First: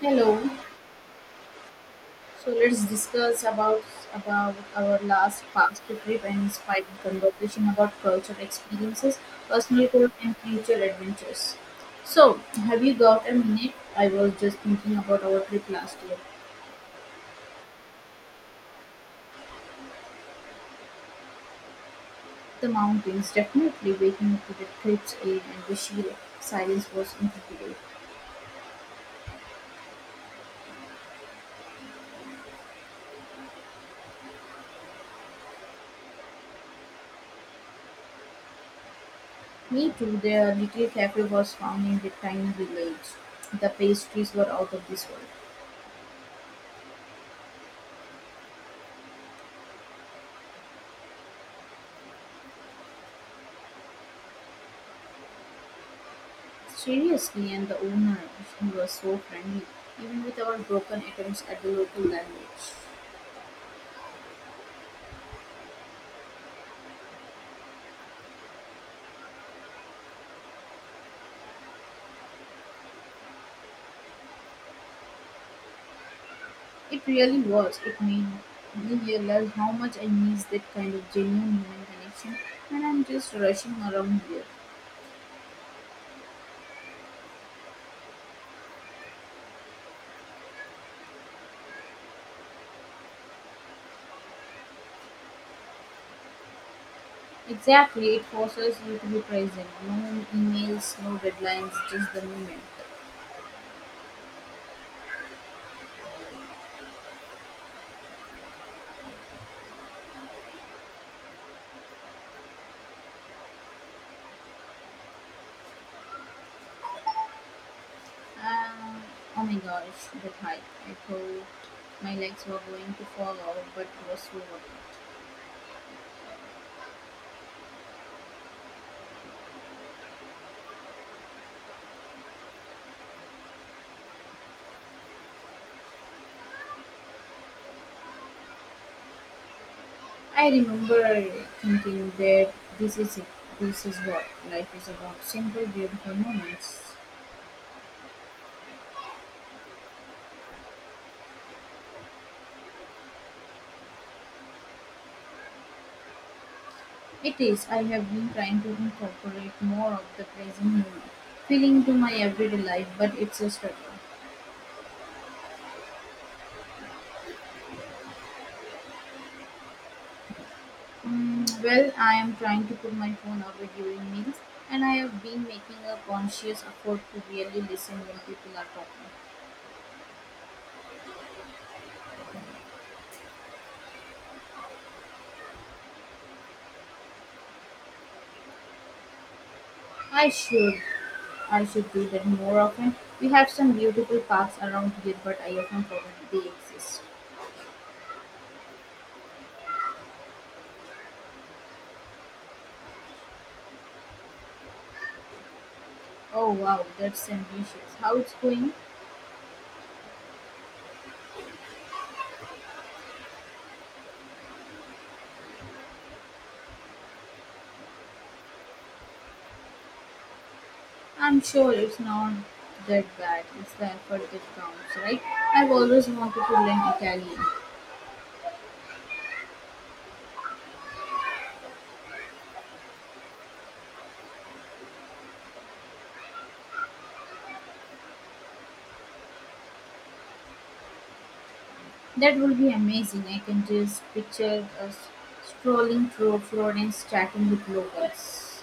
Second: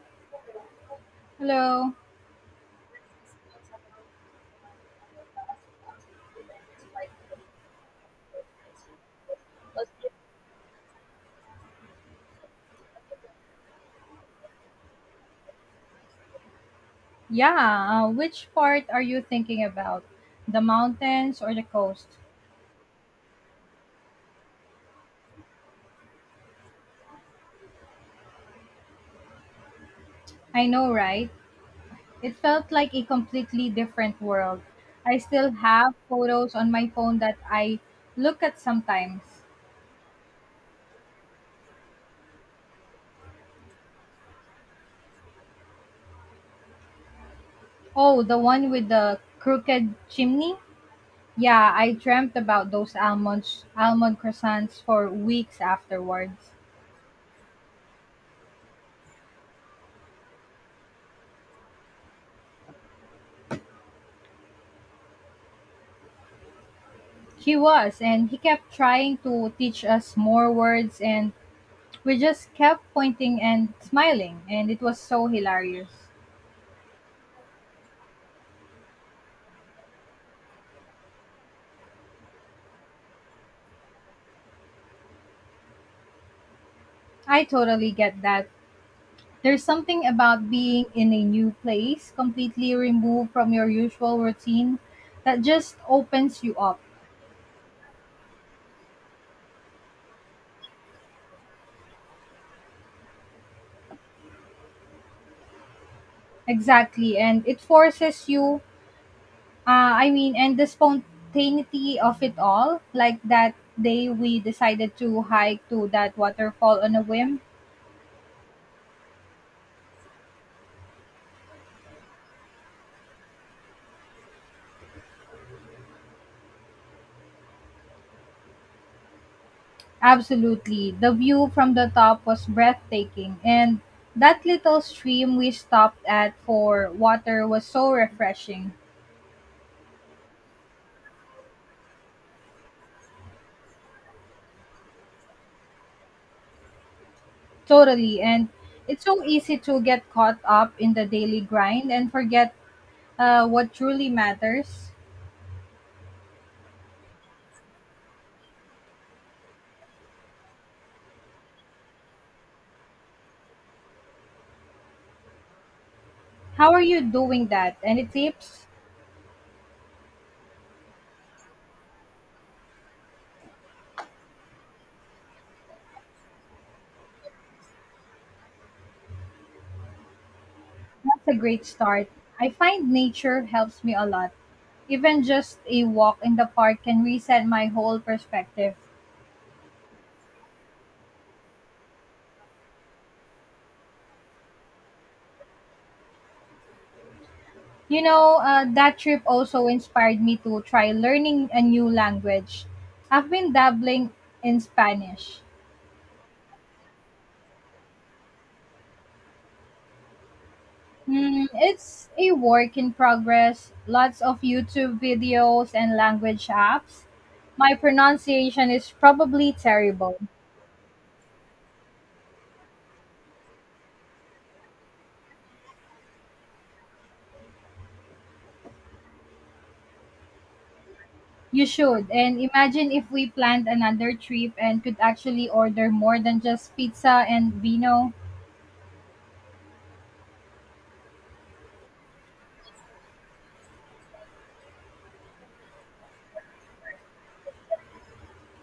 Hello. Hello. So let's discuss about our last past trip and inspired conversation about culture experiences, personal growth, and future adventures. So, have you got a minute? I was just thinking about our trip last year. Yeah, which part are you thinking about? The mountains or the coast? The mountains, definitely waking up to the cliff's aid and the sheer silence was incredible. I know, right? It felt like a completely different world. I still have photos on my phone that I look at sometimes. Me too, the little cafe was found in the tiny village. The pastries were out of this world. Oh, the one with the crooked chimney? Yeah, I dreamt about those almonds, almond croissants for weeks afterwards. Seriously, and the owner was so friendly, even with our broken attempts at the local language. He was, and he kept trying to teach us more words, and we just kept pointing and smiling, and it was so hilarious. It really was. It made me realize how much I miss that kind of genuine human connection when I'm just rushing around here. I totally get that. There's something about being in a new place, completely removed from your usual routine, that just opens you up. Exactly, it forces you to be present. No emails, no deadlines, just the moment. Exactly, and it forces you, I mean, and the spontaneity of it all, like that day we decided to hike to that waterfall on a whim. Um, oh my gosh, that hike. I thought my legs were going to fall out, but it was so worth it. Absolutely. The view from the top was breathtaking, and that little stream we stopped at for water was so refreshing. I remember thinking that this is it. This is what life is about. Simple, beautiful moments. Totally. And it's so easy to get caught up in the daily grind and forget what truly matters. It is. I have been trying to incorporate more of the present moment feeling to my everyday life, but it's a struggle. How are you doing that? Any tips? Mm, well, I am trying to put my phone away during meals, and I have been making a conscious effort to really listen when people are talking. That's a great start. I find nature helps me a lot. Even just a walk in the park can reset my whole perspective. I should, I should do that more often. We have some beautiful parks around here, but I often forget they exist. You know, that trip also inspired me to try learning a new language. I've been dabbling in Spanish. Oh wow, that's ambitious. How it's going? Mm, it's a work in progress, lots of YouTube videos and language apps. My pronunciation is probably terrible. I'm sure it's not that bad. It's the effort that counts, right? I've always wanted to learn Italian. You should. And imagine if we planned another trip and could actually order more than just pizza and vino. That would be amazing. I can just picture us strolling through Florence chatting with locals.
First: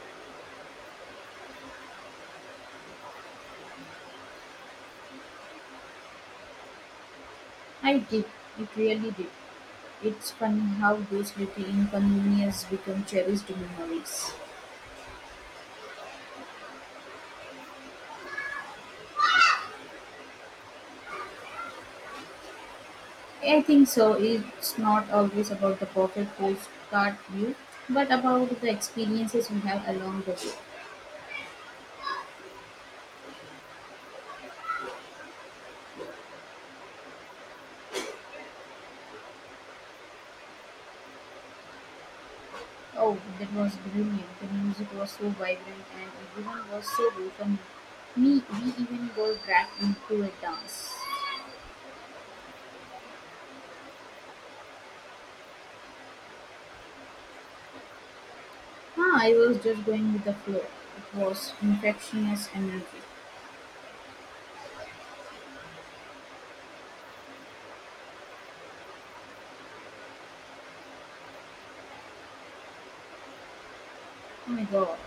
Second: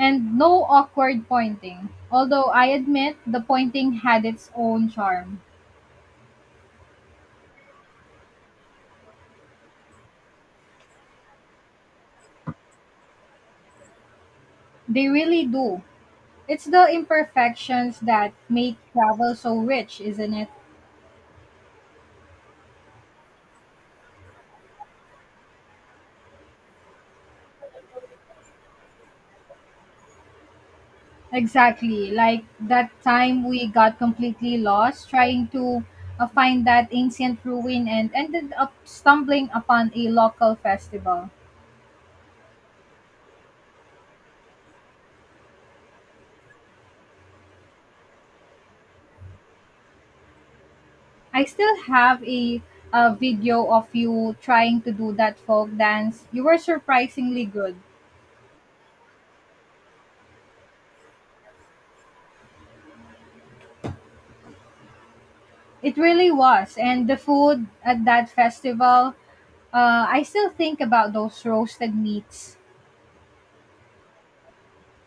And no awkward pointing. Although I admit the pointing had its own charm. I did. It really did. It's funny how those little inconveniences become cherished memories. They really do. It's the imperfections that make travel so rich, isn't it? I think so. It's not always about the perfect postcard view, but about the experiences we have along the way. Exactly. Like that time we got completely lost trying to find that ancient ruin and ended up stumbling upon a local festival. Oh, that was brilliant. The music was so vibrant and everyone was so welcoming. Me, we even got dragged into a dance. I still have a video of you trying to do that folk dance. You were surprisingly good. Ah, I was just going with the flow. It was infectious energy. It really was. And the food at that festival, I still think about those roasted meats. Oh my god.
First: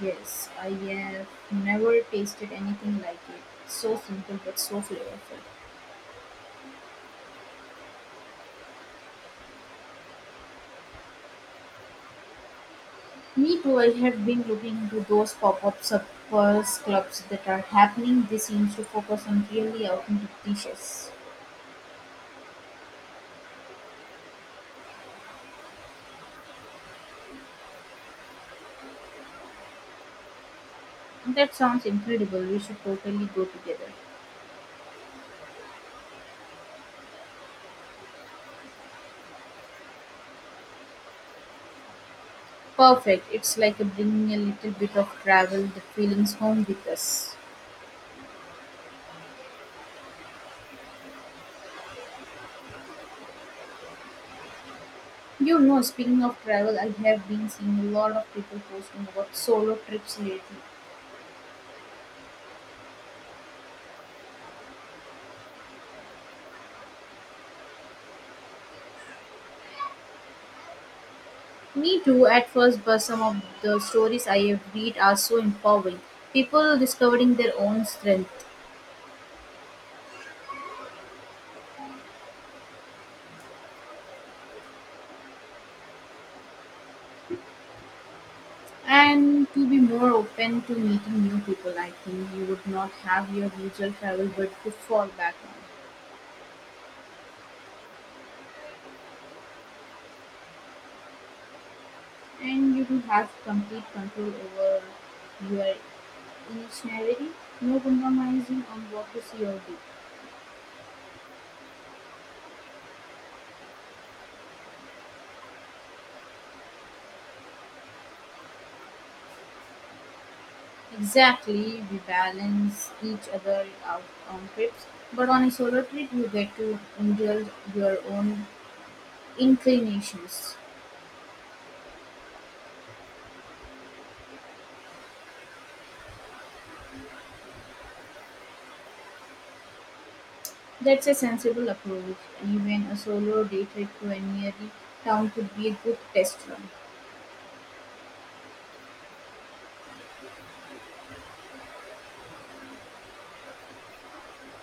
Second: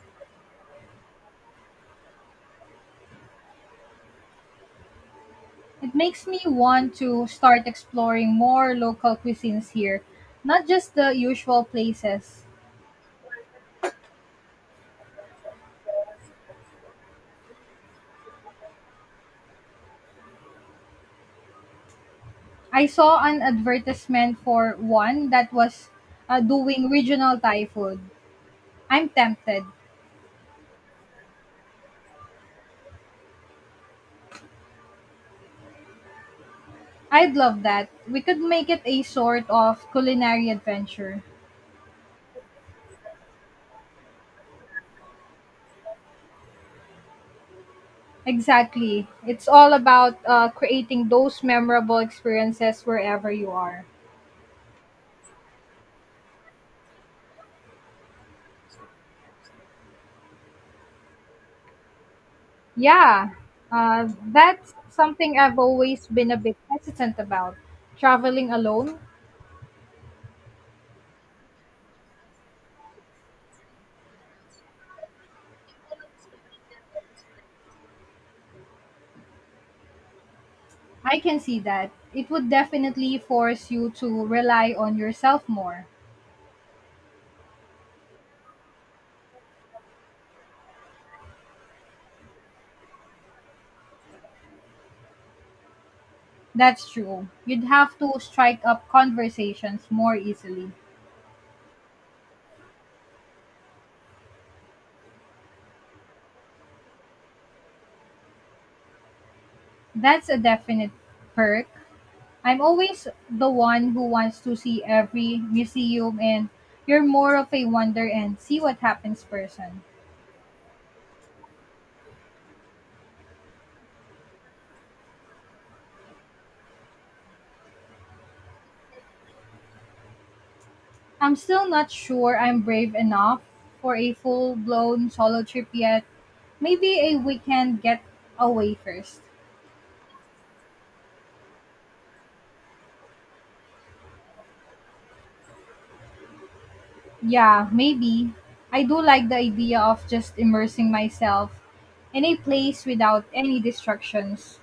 Yes, I have never tasted anything like it. So simple but so flavorful. It makes me want to start exploring more local cuisines here, not just the usual places. Me too, I have been looking into those pop-up suppers clubs that are happening. They seem to focus on really authentic dishes. I saw an advertisement for one that was doing regional Thai food. I'm tempted. That sounds incredible. We should totally go together. I'd love that. We could make it a sort of culinary adventure. Perfect. It's like bringing a little bit of travel, the feelings home with us. Exactly. It's all about creating those memorable experiences wherever you are. You know, speaking of travel, I have been seeing a lot of people posting about solo trips lately. Yeah, that's something I've always been a bit hesitant about. Traveling alone, Me too, at first, but some of the stories I have read are so empowering. People discovering their own strength I can see that. It would definitely force you to rely on yourself more. and to be more open to meeting new people. I think you would not have your usual travel but to fall back on. That's true. You'd have to strike up conversations more easily. And you do have complete control over your initiality. No compromising on what to see or do. That's a definite perk. I'm always the one who wants to see every museum, and you're more of a wonder and see what happens person. Exactly, we balance each other out on trips, but on a solo trip, you get to indulge your own inclinations. I'm still not sure I'm brave enough for a full blown solo trip yet. Maybe a weekend get away first. That's a sensible approach. Even a solo day trip to a nearby town could be a good test run. Yeah, maybe. I do like the idea of just immersing myself in a place without any distractions.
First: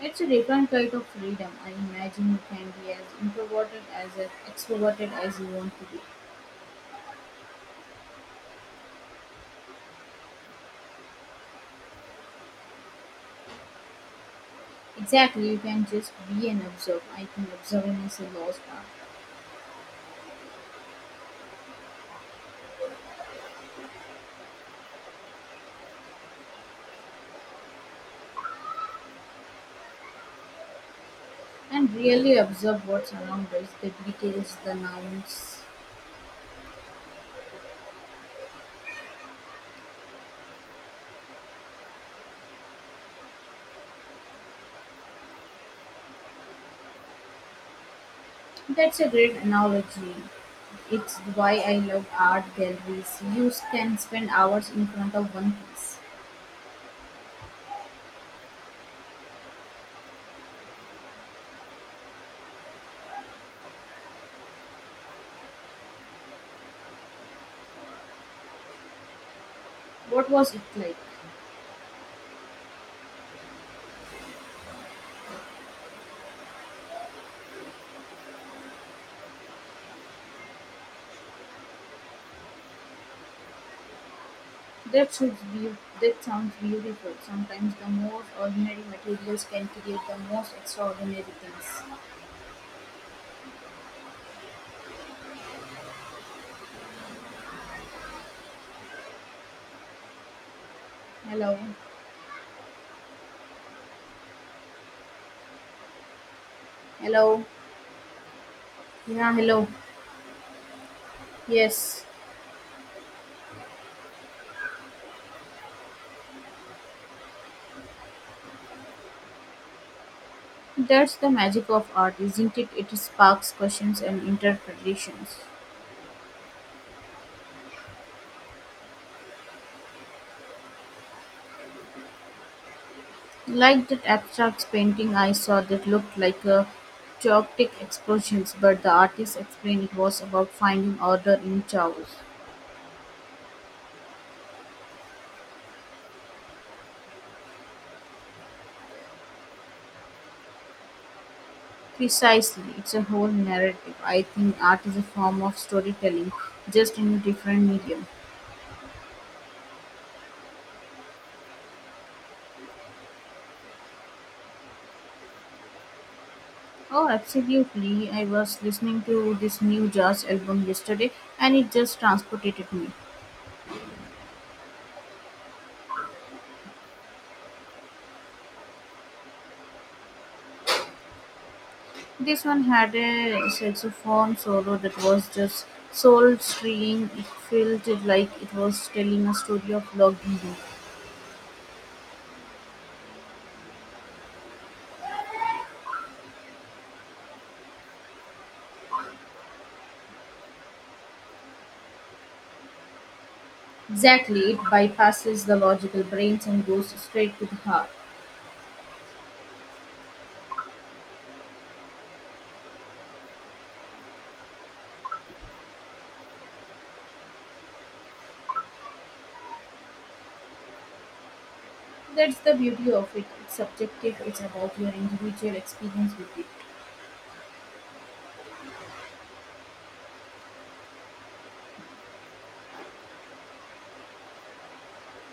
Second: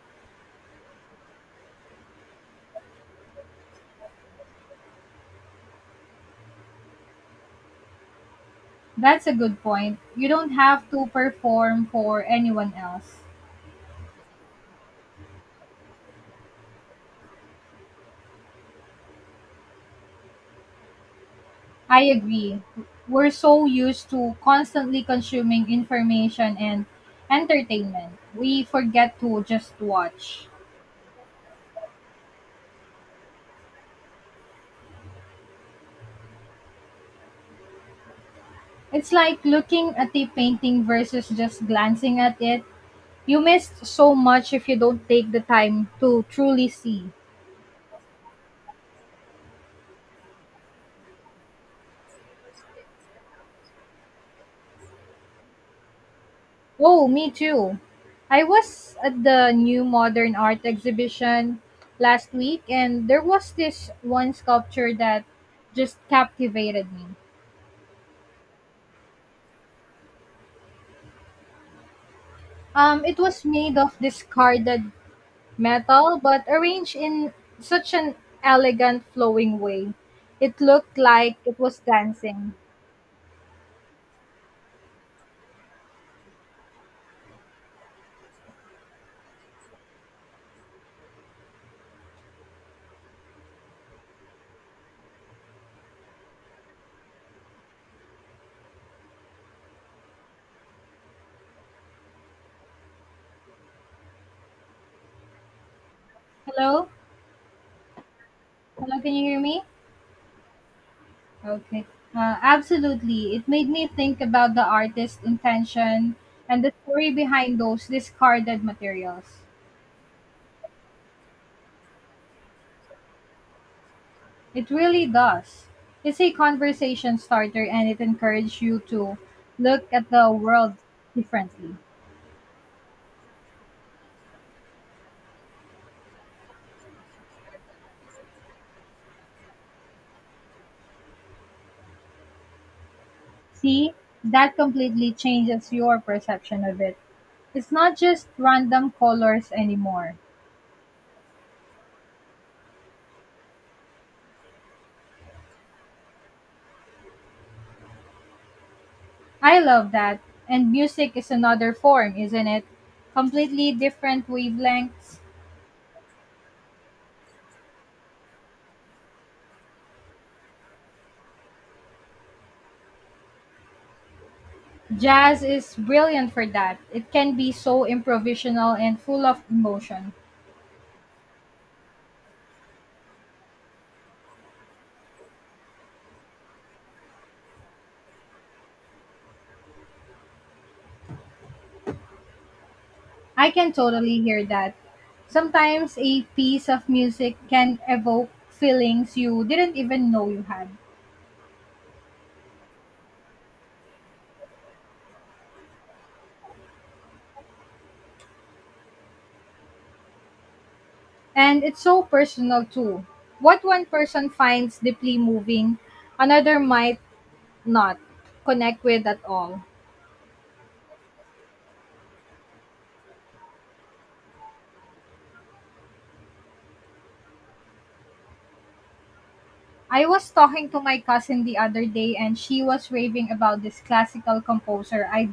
It's a different kind of freedom. I imagine you can be as introverted as extroverted as you want to be. That's a good point. You don't have to perform for anyone else. Exactly, you can just be and observe. I think observing is a lost art. I agree. We're so used to constantly consuming information and entertainment, we forget to just watch. And really observe what's around us, the details, the nouns. It's like looking at a painting versus just glancing at it. You miss so much if you don't take the time to truly see. That's a great analogy. It's why I love art galleries. You can spend hours in front of one piece. Oh, me too. I was at the new modern art exhibition last week and there was this one sculpture that just captivated me. What was it like? It was made of discarded metal but arranged in such an elegant flowing way. It looked like it was dancing. That sounds beautiful. Sometimes the most ordinary materials can create the most extraordinary things. Hello. Hello? Hello. Hello, can you Yeah, hear me? hello. Okay. Yes. Absolutely. It made me think about the artist's intention and the story behind those discarded materials. That's the magic of art, isn't it? It sparks questions and It really interpretations. does. It's a conversation starter and it encourages you to look at the world differently. Like that abstract painting I saw that looked like a chaotic explosion, but the artist explained it was about finding order in chaos. See, that completely changes your perception of it. It's not just random colors anymore. Precisely, it's a whole narrative. I think art is a form of storytelling, just in a different medium. I love that. And music is another form, isn't it? Completely different wavelengths. Oh, absolutely. I was listening to this new jazz album yesterday and it just transported me. Jazz is brilliant for that. It can be so improvisational and full of emotion. This one had a saxophone solo that was just soul stirring. It felt like it was telling a story of locked grief. I can totally hear that. Sometimes a piece of music can evoke feelings you didn't even know you had. Exactly, it bypasses the logical brains and goes straight to the heart. And it's so personal too. What one person finds deeply moving, another might not connect with at all. That's the beauty of it. It's subjective, it's about your individual experience with it. I was talking to my cousin the other day and she was raving about this classical composer I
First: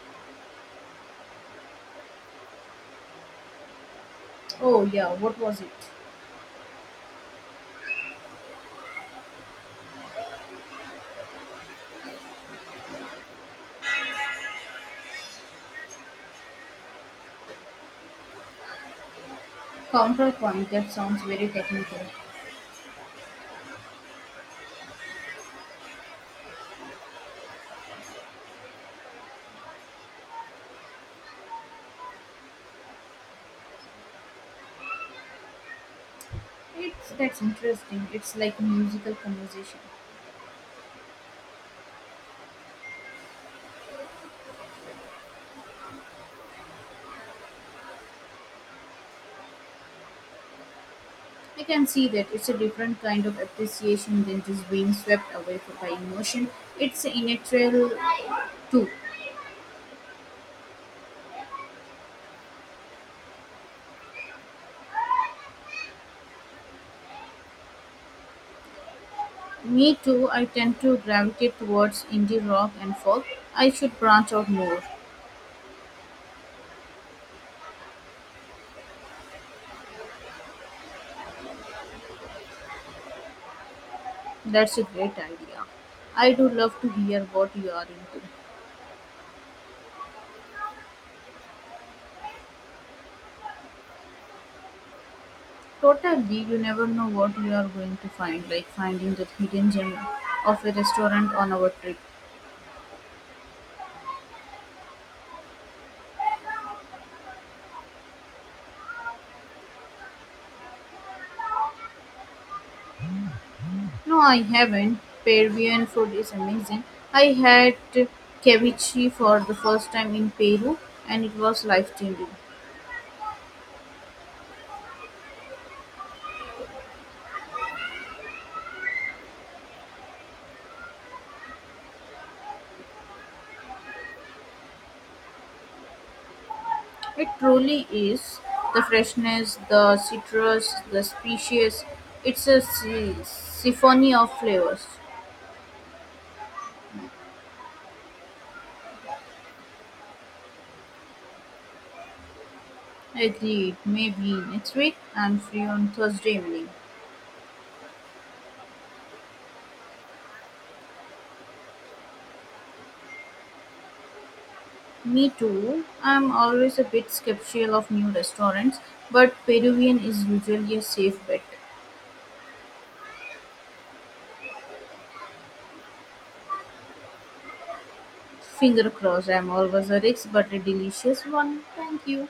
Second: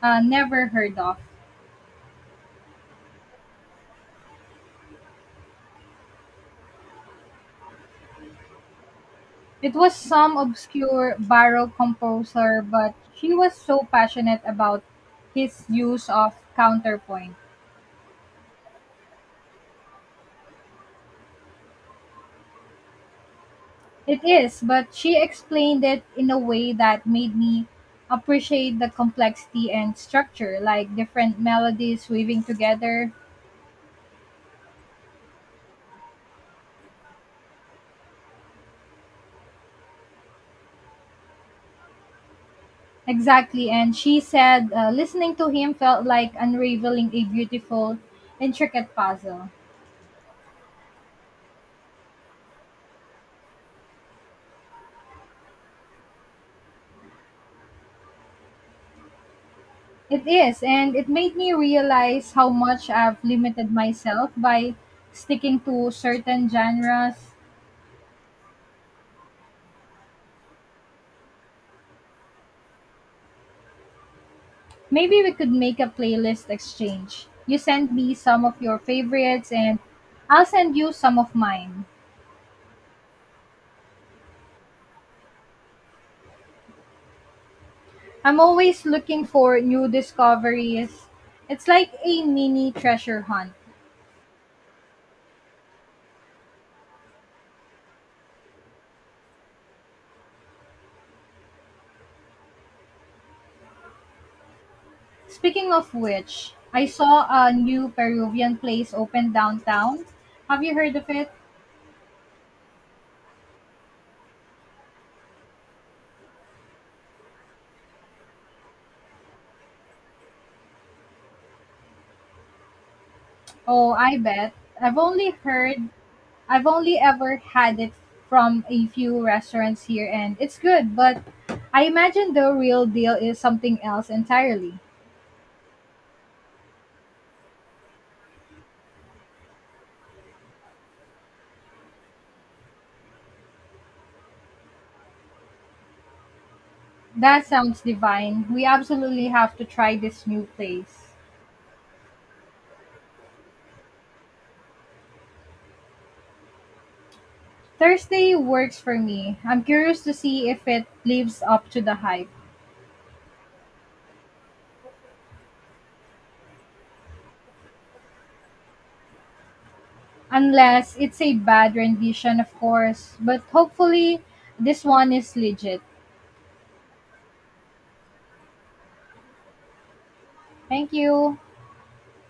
never heard of. Oh, yeah, what was it? It was some obscure Baroque composer, but he was so passionate about his use of counterpoint. Counterpoint, that sounds very technical. It is, but she explained it in a way that made me appreciate the complexity and structure, like different melodies weaving together. It's that's interesting. It's like musical conversation. Exactly, and she said listening to him felt like unraveling a beautiful, intricate puzzle. I can see that it's a different kind of appreciation than just being swept away for by emotion. It's a natural too. It is, and it made me realize how much I've limited myself by sticking to certain genres. Me too, I tend to gravitate towards indie rock and folk. I should branch out more. Maybe we could make a playlist exchange. You send me some of your favorites, and I'll send you some of mine. That's a great idea. I do love to hear what you are into. I'm always looking for new discoveries. It's like a mini treasure hunt. Totally, you never know what you are going to find, like finding that hidden gem of a restaurant on our trip. Speaking of which, I saw a new Peruvian place open downtown. Have you heard of it? No, I haven't. Peruvian food is amazing. I had ceviche for the first time in Peru and it was life changing. Oh, I bet. I've only heard I've only ever had it from a few restaurants here and it's good, but I imagine the real deal is something else entirely. It truly is. The freshness, the citrus, the species. Symphony of flavors. That sounds divine. We absolutely have to try this new place. Agreed. Maybe next week. I'm free on Thursday evening. Thursday works for me. I'm curious to see if it lives up to the hype. Me too. I'm always a bit skeptical of new restaurants, but Peruvian is usually a Unless it's safe a bet. bad rendition, of course, but hopefully this one is legit. Finger crossed I'm always a risk but a Thank delicious you. one, thank you.